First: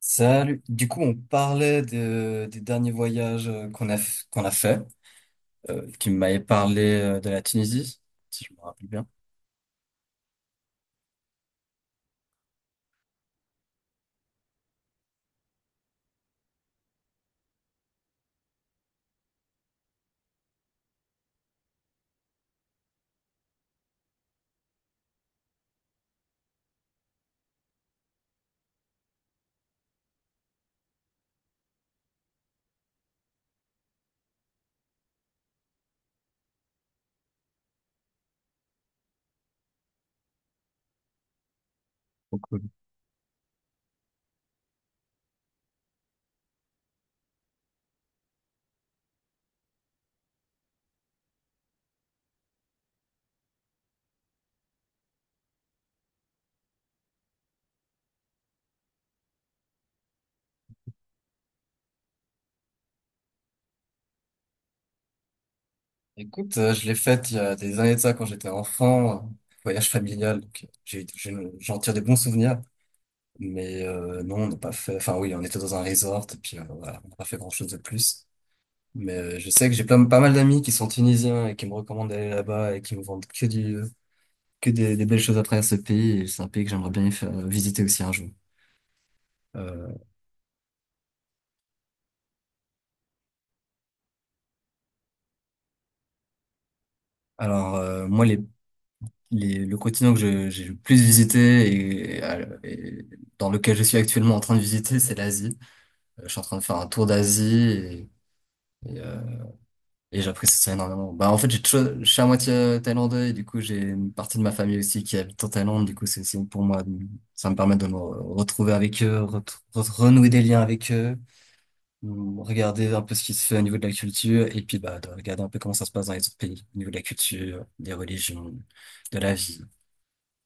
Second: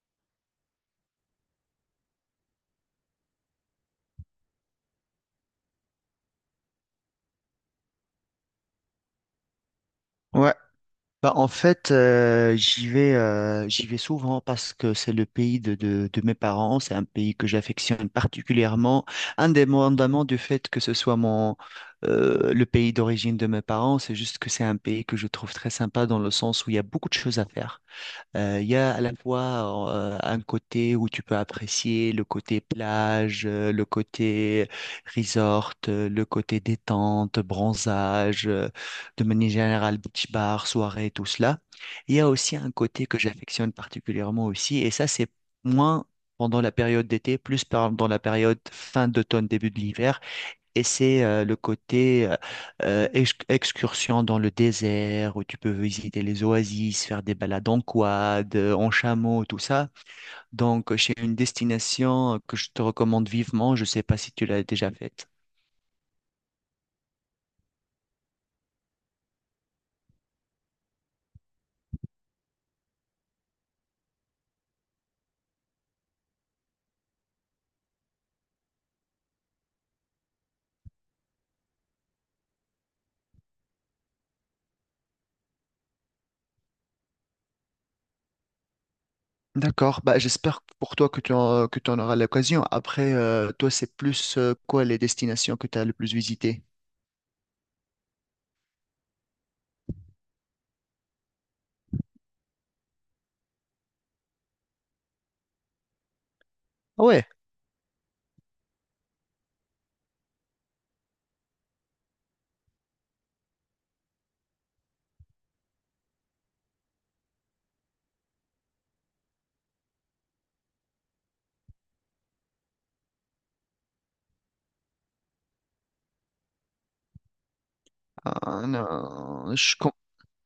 Salut. On parlait des derniers voyages qu'on a fait. Tu m'avais parlé de la Tunisie, si je me rappelle bien. Ouais, bah en fait j'y vais souvent parce que c'est le pays de mes parents, c'est un pays que j'affectionne particulièrement, indépendamment du fait que ce soit mon le pays d'origine de mes parents, c'est juste que c'est un pays que je trouve très sympa dans le sens où il y a beaucoup de choses à faire. Il y a à la fois un côté où tu peux apprécier le côté plage, le côté resort, le côté détente, bronzage, de manière générale beach bar, soirée, tout cela. Il y a Trop aussi cool. un côté que j'affectionne particulièrement aussi, et ça c'est moins pendant la période d'été, plus pendant la période fin d'automne, début de l'hiver, et c'est le côté excursion dans le désert où tu peux visiter les oasis, faire des balades en quad, en chameau, tout ça. Donc, c'est une destination que je te recommande vivement. Je ne sais pas si tu l'as déjà faite. Écoute, je l'ai faite il y a des années de ça quand j'étais enfant, voyage familial. Donc j'en tire des bons souvenirs. Mais non, on n'a pas fait. Enfin oui, on était dans un resort et puis voilà, on n'a pas fait grand-chose de plus. Mais je sais que pas mal d'amis qui sont tunisiens et qui me recommandent d'aller là-bas et qui me vendent que des belles choses à travers ce pays. C'est un pays que j'aimerais visiter aussi un jour. Euh, D'accord, bah, j'espère pour toi que que tu en auras l'occasion. Après, toi, c'est plus quoi les destinations que tu as le plus visitées? alors moi, le continent que j'ai le plus visité et dans lequel je suis actuellement en train de visiter, c'est l'Asie. Je suis en train de faire un Ah tour ouais, d'Asie et, et, euh, et j'apprécie ça énormément. En fait, je suis à moitié thaïlandais et du coup, j'ai une partie de ma famille aussi qui habite en Thaïlande. Du coup, c'est aussi pour moi, ça me permet de me retrouver avec eux, renouer des liens avec eux. Mm. Regarder un peu ce qui se fait au niveau de la culture et puis bah, de regarder un peu comment ça se passe dans les autres pays, au niveau de la culture, des religions, de la non, vie.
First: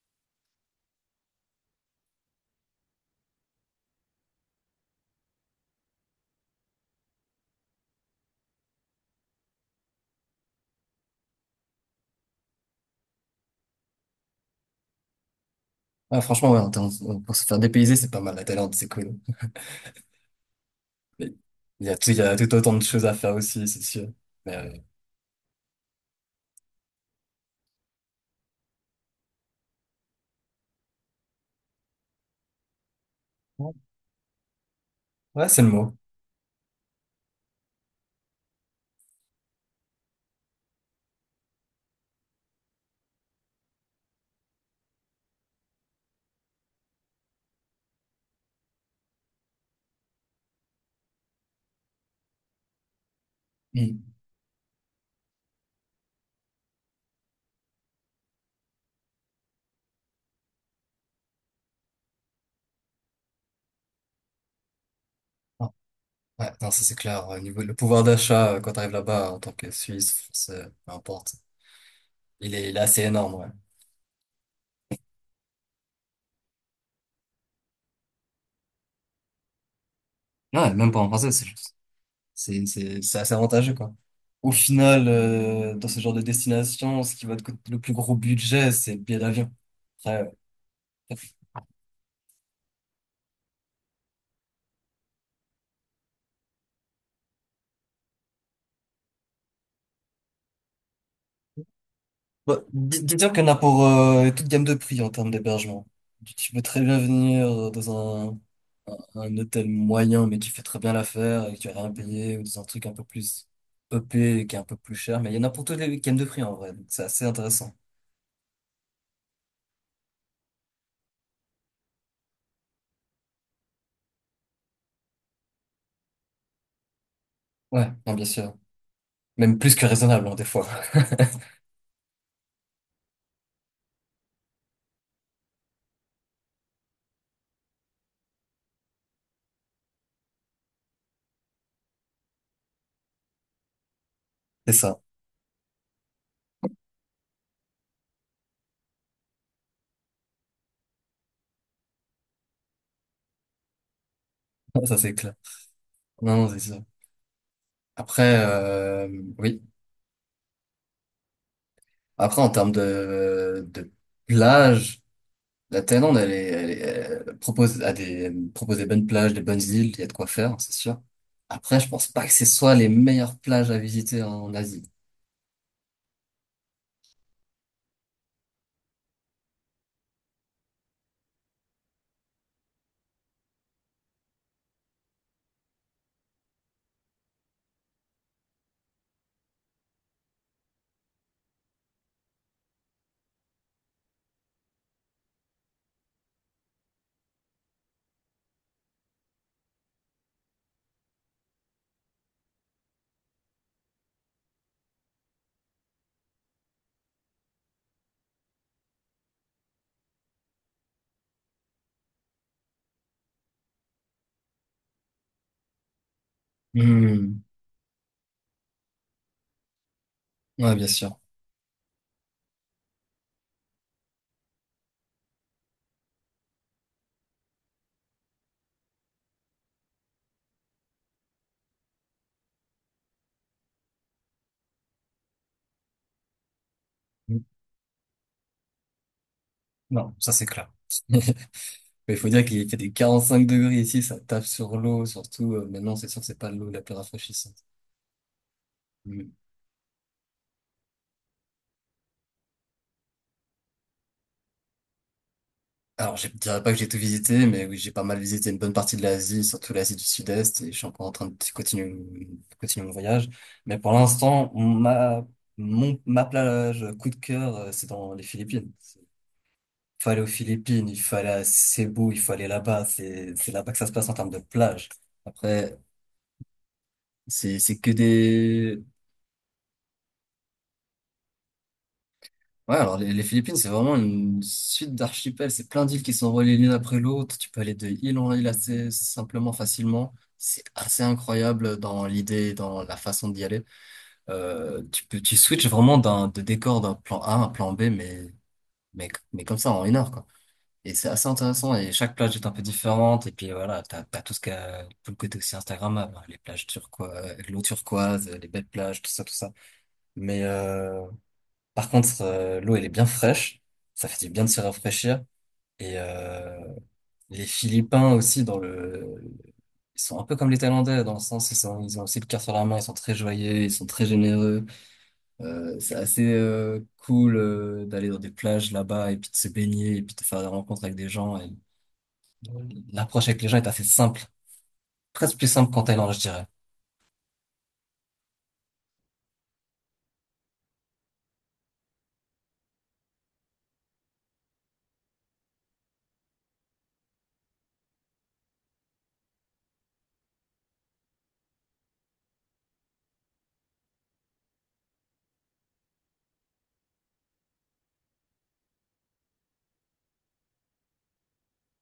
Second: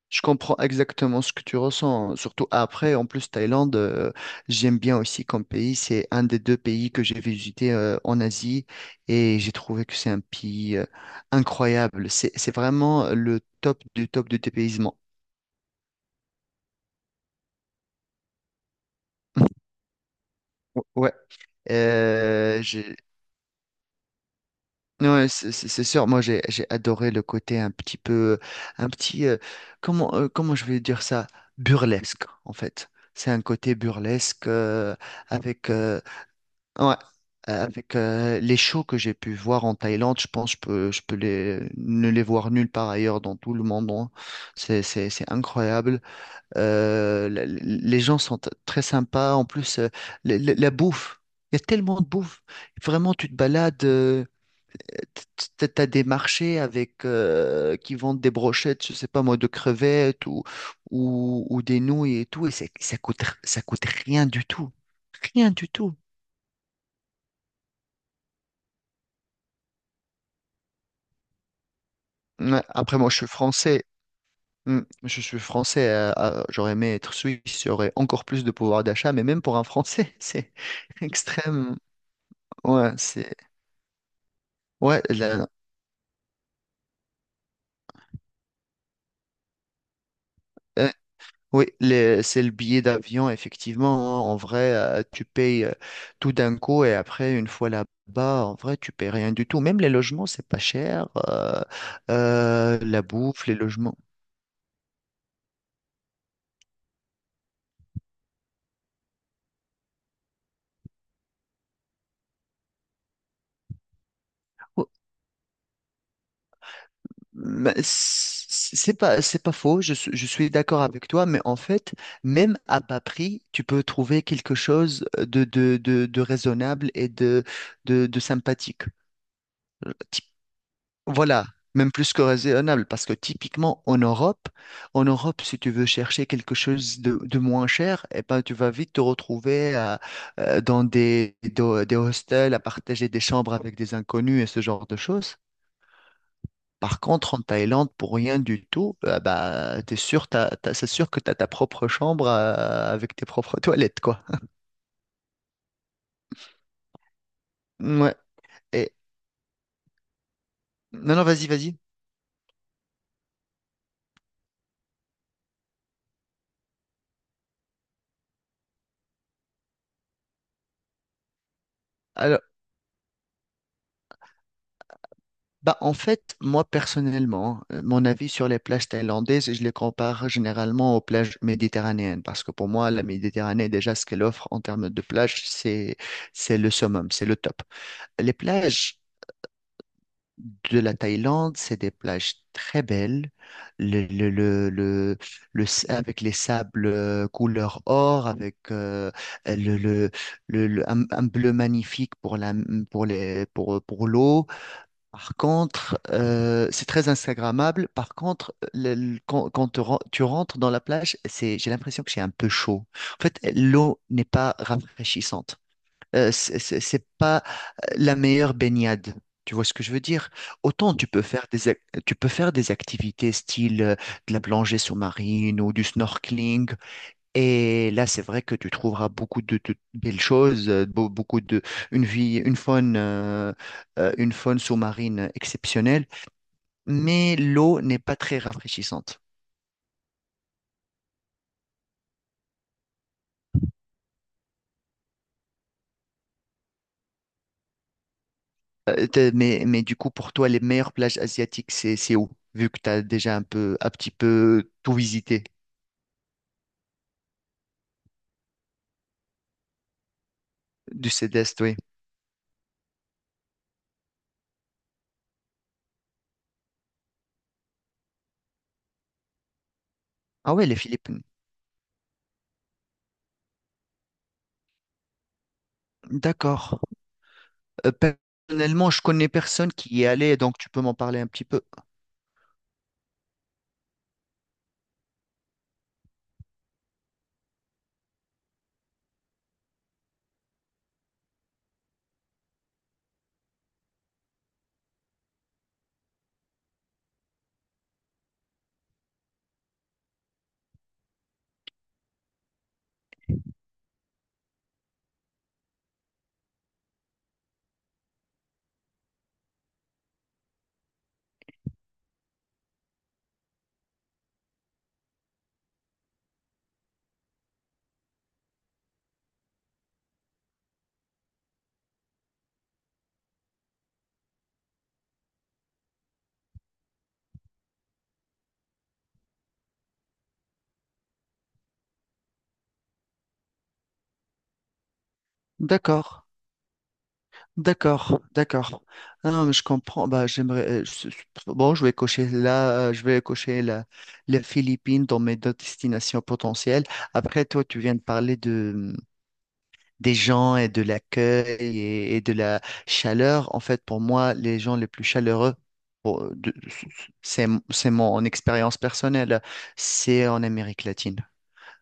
je comprends exactement ce que tu ressens, hein. Surtout après. En plus, Thaïlande, j'aime bien aussi comme pays. C'est un des deux pays que j'ai visité en Asie et j'ai trouvé que c'est un pays incroyable. C'est vraiment le top du dépaysement. Ah, franchement, ouais, pour se faire dépayser, c'est pas mal la Thaïlande, c'est cool. Ou- Ouais, Mais il y a tout euh, autant de j'ai- choses à faire aussi, c'est sûr. Mais, ouais, c'est sûr. Moi, j'ai adoré le côté un petit peu, un petit, comment je vais dire ça, burlesque en fait. C'est un ouais, côté burlesque ouais, c'est le avec. mot. Ouais. Avec les shows que j'ai pu voir en Thaïlande, je pense que je peux ne les voir nulle part ailleurs dans tout le monde, hein. C'est incroyable. Les gens sont très sympas. En plus, la bouffe, il y a tellement de bouffe. Vraiment, tu te balades, Mm. T'as des marchés avec, qui vendent des brochettes, je sais pas moi, de crevettes ou des nouilles et tout. Et ça coûte rien du tout. Rien du Ah, tout. ouais, non, ça c'est clair. Au niveau, le pouvoir d'achat, quand t'arrives là-bas en tant que Suisse, Français, peu importe, Ouais. Il est Après, assez moi, je suis énorme, ouais. français. Mm. Je suis français. J'aurais aimé être suisse. J'aurais encore plus de pouvoir d'achat. Mais même pour un Français, c'est Ouais, même pas en français, c'est juste. extrême. Ouais, C'est assez c'est. avantageux, quoi. Au Ouais, final, la- dans ce genre de destination, ce qui va te coûter le plus gros budget, c'est le billet d'avion. Après, euh, euh, oui, c'est le billet d'avion, effectivement, hein. En vrai, tu payes tout d'un coup et après, une fois là-bas, en vrai, tu payes rien du tout. Même les logements, c'est pas cher. Bon, La disons qu'il y bouffe, en les a pour logements. Toute gamme de prix en termes d'hébergement. Tu peux très bien venir dans un hôtel moyen, mais qui fait très bien l'affaire et que tu vas rien payer, ou dans un truc un peu plus EP et qui est un peu plus cher. Mais il y en a pour toutes les gammes de prix, en vrai. Donc, c'est assez Mais intéressant. c- C'est pas, je suis d'accord avec toi, mais en fait, même à bas prix, tu peux trouver quelque chose de raisonnable et Ouais, non, de bien sûr. sympathique. Même plus que Euh, typ- raisonnable, hein, des fois. Voilà, même plus que raisonnable, parce que typiquement en Europe, si tu veux chercher quelque chose de moins cher, eh ben, tu vas vite te retrouver dans des hostels, à partager des chambres avec des inconnus et ce C'est genre de ça. choses. Par contre, en Thaïlande, pour rien du tout, bah, t'es sûr, t'as- t'as- c'est sûr que tu as ta propre chambre avec tes propres toilettes, quoi. Ça, c'est clair. Non, non, c'est sûr. Ouais. Après, Et... oui. Non, non, vas-y, vas-y. Après, en termes de plage, la Thaïlande, elle propose propose des bonnes plages, des bonnes îles, il y a de quoi faire, c'est sûr. Après, je pense pas que Alors, ce soit les meilleures plages à visiter en Asie. bah, en fait, moi, personnellement, mon avis sur les plages thaïlandaises, je les compare généralement aux plages méditerranéennes, parce que pour moi, la Méditerranée, déjà, ce qu'elle offre en termes de plages, c'est le summum, c'est le top. Les plages de la Thaïlande, c'est des plages très belles, le, le, le, le, avec les sables couleur or, avec le, le, un bleu magnifique pour pour l'eau. Par contre, c'est très instagrammable. Par contre, quand tu rentres dans la plage, c'est, j'ai l'impression que c'est un peu chaud. En fait, l'eau n'est pas rafraîchissante c'est Hmm. pas la meilleure baignade. Tu vois ce que je veux dire? Ouais, bien Autant tu sûr. peux faire des, ac- Tu peux faire des activités style de la plongée sous-marine ou du snorkeling. Et là, c'est vrai que tu trouveras beaucoup de belles choses, beaucoup de, une vie, une faune sous-marine exceptionnelle. Mais Hmm. l'eau n'est pas très rafraîchissante. Non, ça c'est clair. Mais il faut dire qu'il fait des 45 degrés ici, ça tape sur l'eau, surtout, maintenant, c'est sûr que c'est pas l'eau la plus rafraîchissante. Hmm. Mais du coup, pour toi, les meilleures plages asiatiques, c'est où? Vu que tu as déjà un peu, un petit peu tout visité. Alors, je dirais pas que j'ai tout visité, mais oui, j'ai pas mal visité une bonne partie de l'Asie, surtout l'Asie du Sud-Est, et je suis encore Du en train de sud-est, oui. Continuer mon voyage. Mais pour l'instant, ma plage coup de cœur, c'est dans les Philippines. Il faut aller aux Ah ouais, les Philippines, il faut Philippines. aller à Cebu, il faut aller là-bas, c'est là-bas que ça se passe en termes de plage. Après, D'accord. c'est, c'est que des, Personnellement, je connais personne qui y est allé, donc tu peux m'en parler un petit peu. ouais, alors les Philippines, c'est vraiment une suite d'archipels. C'est plein d'îles qui sont reliées l'une après l'autre. Tu peux aller de île en île assez simplement, facilement. C'est assez incroyable dans l'idée, dans la façon d'y aller. Tu peux, tu switches vraiment de décor d'un plan A à un plan B, mais comme ça en une heure, quoi. Et c'est assez intéressant. Et chaque plage est un peu différente. Et puis voilà, t'as tout ce qu'il y a, tout le côté aussi Instagrammable, hein, les plages turquoises, l'eau turquoise, les belles plages, tout ça, tout ça. Mais, par contre, l'eau, elle est bien fraîche. Ça fait du bien de se rafraîchir. Et les Philippins aussi, dans le... ils sont un peu comme les Thaïlandais, dans le sens, ils ont aussi le cœur sur la main, ils sont très joyeux, ils sont très généreux. C'est assez cool d'aller dans des plages là-bas et puis de se baigner et puis de faire des rencontres avec des gens. Et... L'approche avec les gens est assez simple, presque plus simple qu'en Thaïlande, je D'accord. dirais. D'accord, d'accord. Ah non, mais je comprends. Bah, j'aimerais. Bon, je vais cocher là, je vais cocher la, les Philippines dans mes deux destinations potentielles. Après, toi, tu viens de parler de des gens et de l'accueil et de la chaleur. En fait, pour moi, les gens les plus chaleureux, pour- de- c'est mon expérience personnelle, c'est en Amérique latine.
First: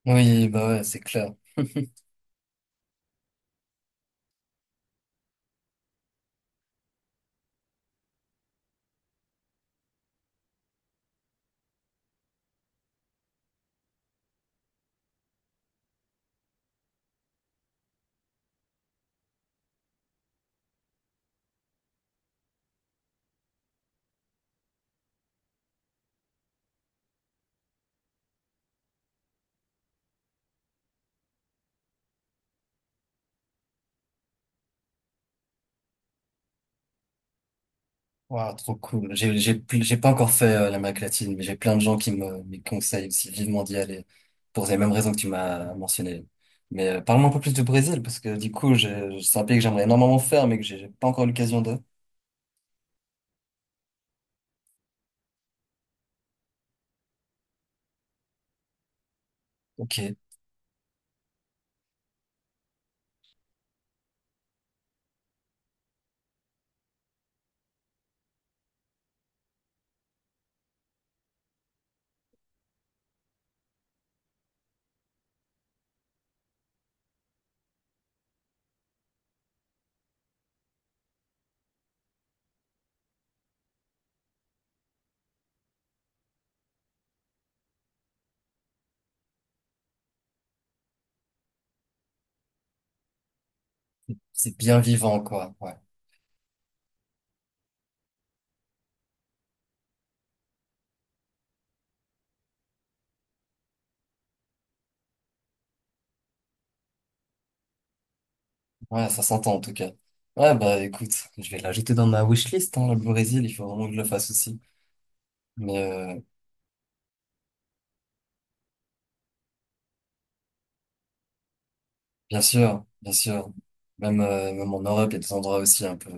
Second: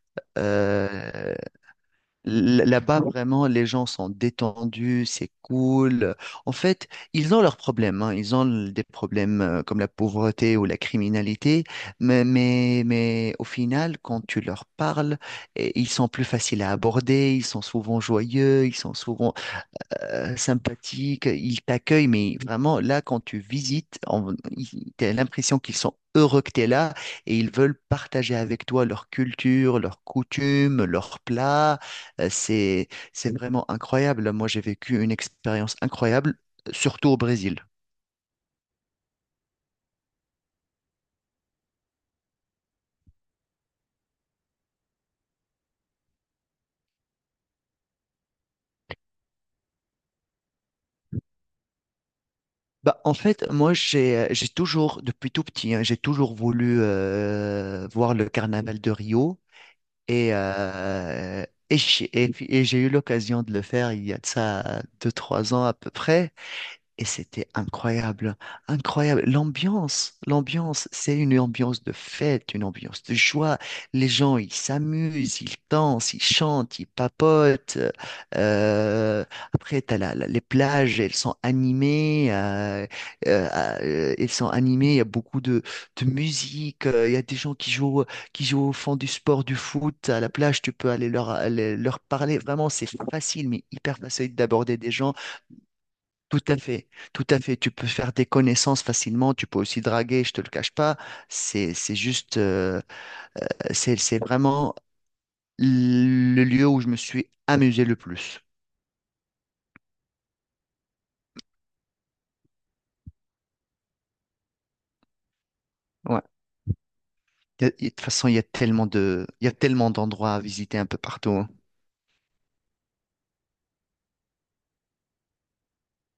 Oui, bah ouais, c'est clair. Euh, Là-bas, vraiment, les gens sont détendus, c'est cool. En fait, ils ont leurs problèmes, hein. Ils ont des problèmes comme la pauvreté ou la criminalité, mais au final, quand tu leur parles, eh, ils sont plus faciles à aborder, ils sont souvent joyeux, ils sont souvent sympathiques, ils t'accueillent, mais vraiment, là, quand tu visites, t'as l'impression qu'ils sont heureux que tu es là et ils veulent partager avec toi leur culture, leurs coutumes, leurs plats. C'est vraiment incroyable. Moi, j'ai vécu une expérience incroyable, surtout au Brésil. Waouh, trop cool. J'ai pas encore fait l'Amérique latine, mais j'ai plein de gens qui me conseillent aussi vivement d'y aller pour les mêmes raisons que tu m'as mentionné. Mais parle-moi un peu plus du Brésil parce que du coup, c'est un pays que j'aimerais énormément faire, mais que j'ai pas encore l'occasion de. Bah, en fait, moi, j'ai toujours, depuis tout petit, hein, j'ai toujours voulu voir le carnaval de Rio. Ok, Et, et j'ai eu l'occasion de le faire il y a de ça deux, trois ans à peu près. Et c'était incroyable, incroyable. L'ambiance, c'est une ambiance de fête, une ambiance de joie. Les gens, ils s'amusent, ils dansent, ils chantent, ils papotent. Euh, Après, les plages, elles sont animées. Euh, Elles sont animées, il y a beaucoup de musique. Il y a des gens qui jouent au fond du sport, du foot. À la plage, tu peux aller leur parler. Vraiment, c'est facile, mais hyper facile c'est d'aborder bien des gens. vivant, quoi. Ouais, Tout à fait, tout à fait. Tu peux faire des connaissances facilement, tu peux aussi draguer, je te le cache pas. C'est, c'est juste, euh, c'est vraiment le lieu où je me suis amusé le plus. ouais, ça s'entend en tout cas. Ouais, bah écoute, je vais l'ajouter dans ma wishlist, hein, le Brésil. Il faut vraiment que je le fasse aussi. Mais Ouais. De toute façon, il y a tellement de, il y a tellement d'endroits à visiter un peu partout, hein. bien sûr, bien sûr. Même, même en Europe, il y a des endroits aussi un peu,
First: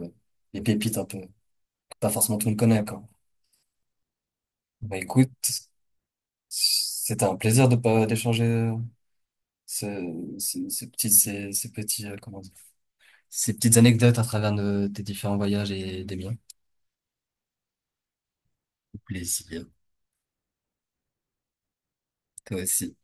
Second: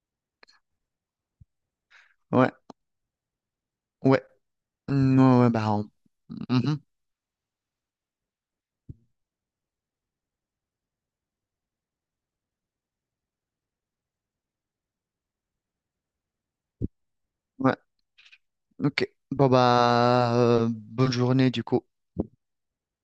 des pépites un peu, que pas forcément tout Ouais. le monde connaît, quoi. Mmh, ouais. Bah Non, ouais, écoute, bah, on- Mhm. c'était un plaisir de pas d'échanger ces petits, ces petits, comment dire, ces petites anecdotes à travers tes différents voyages et des miens. Ouais, ok. Bon, Plaisir, bah, bonne journée du coup. toi aussi.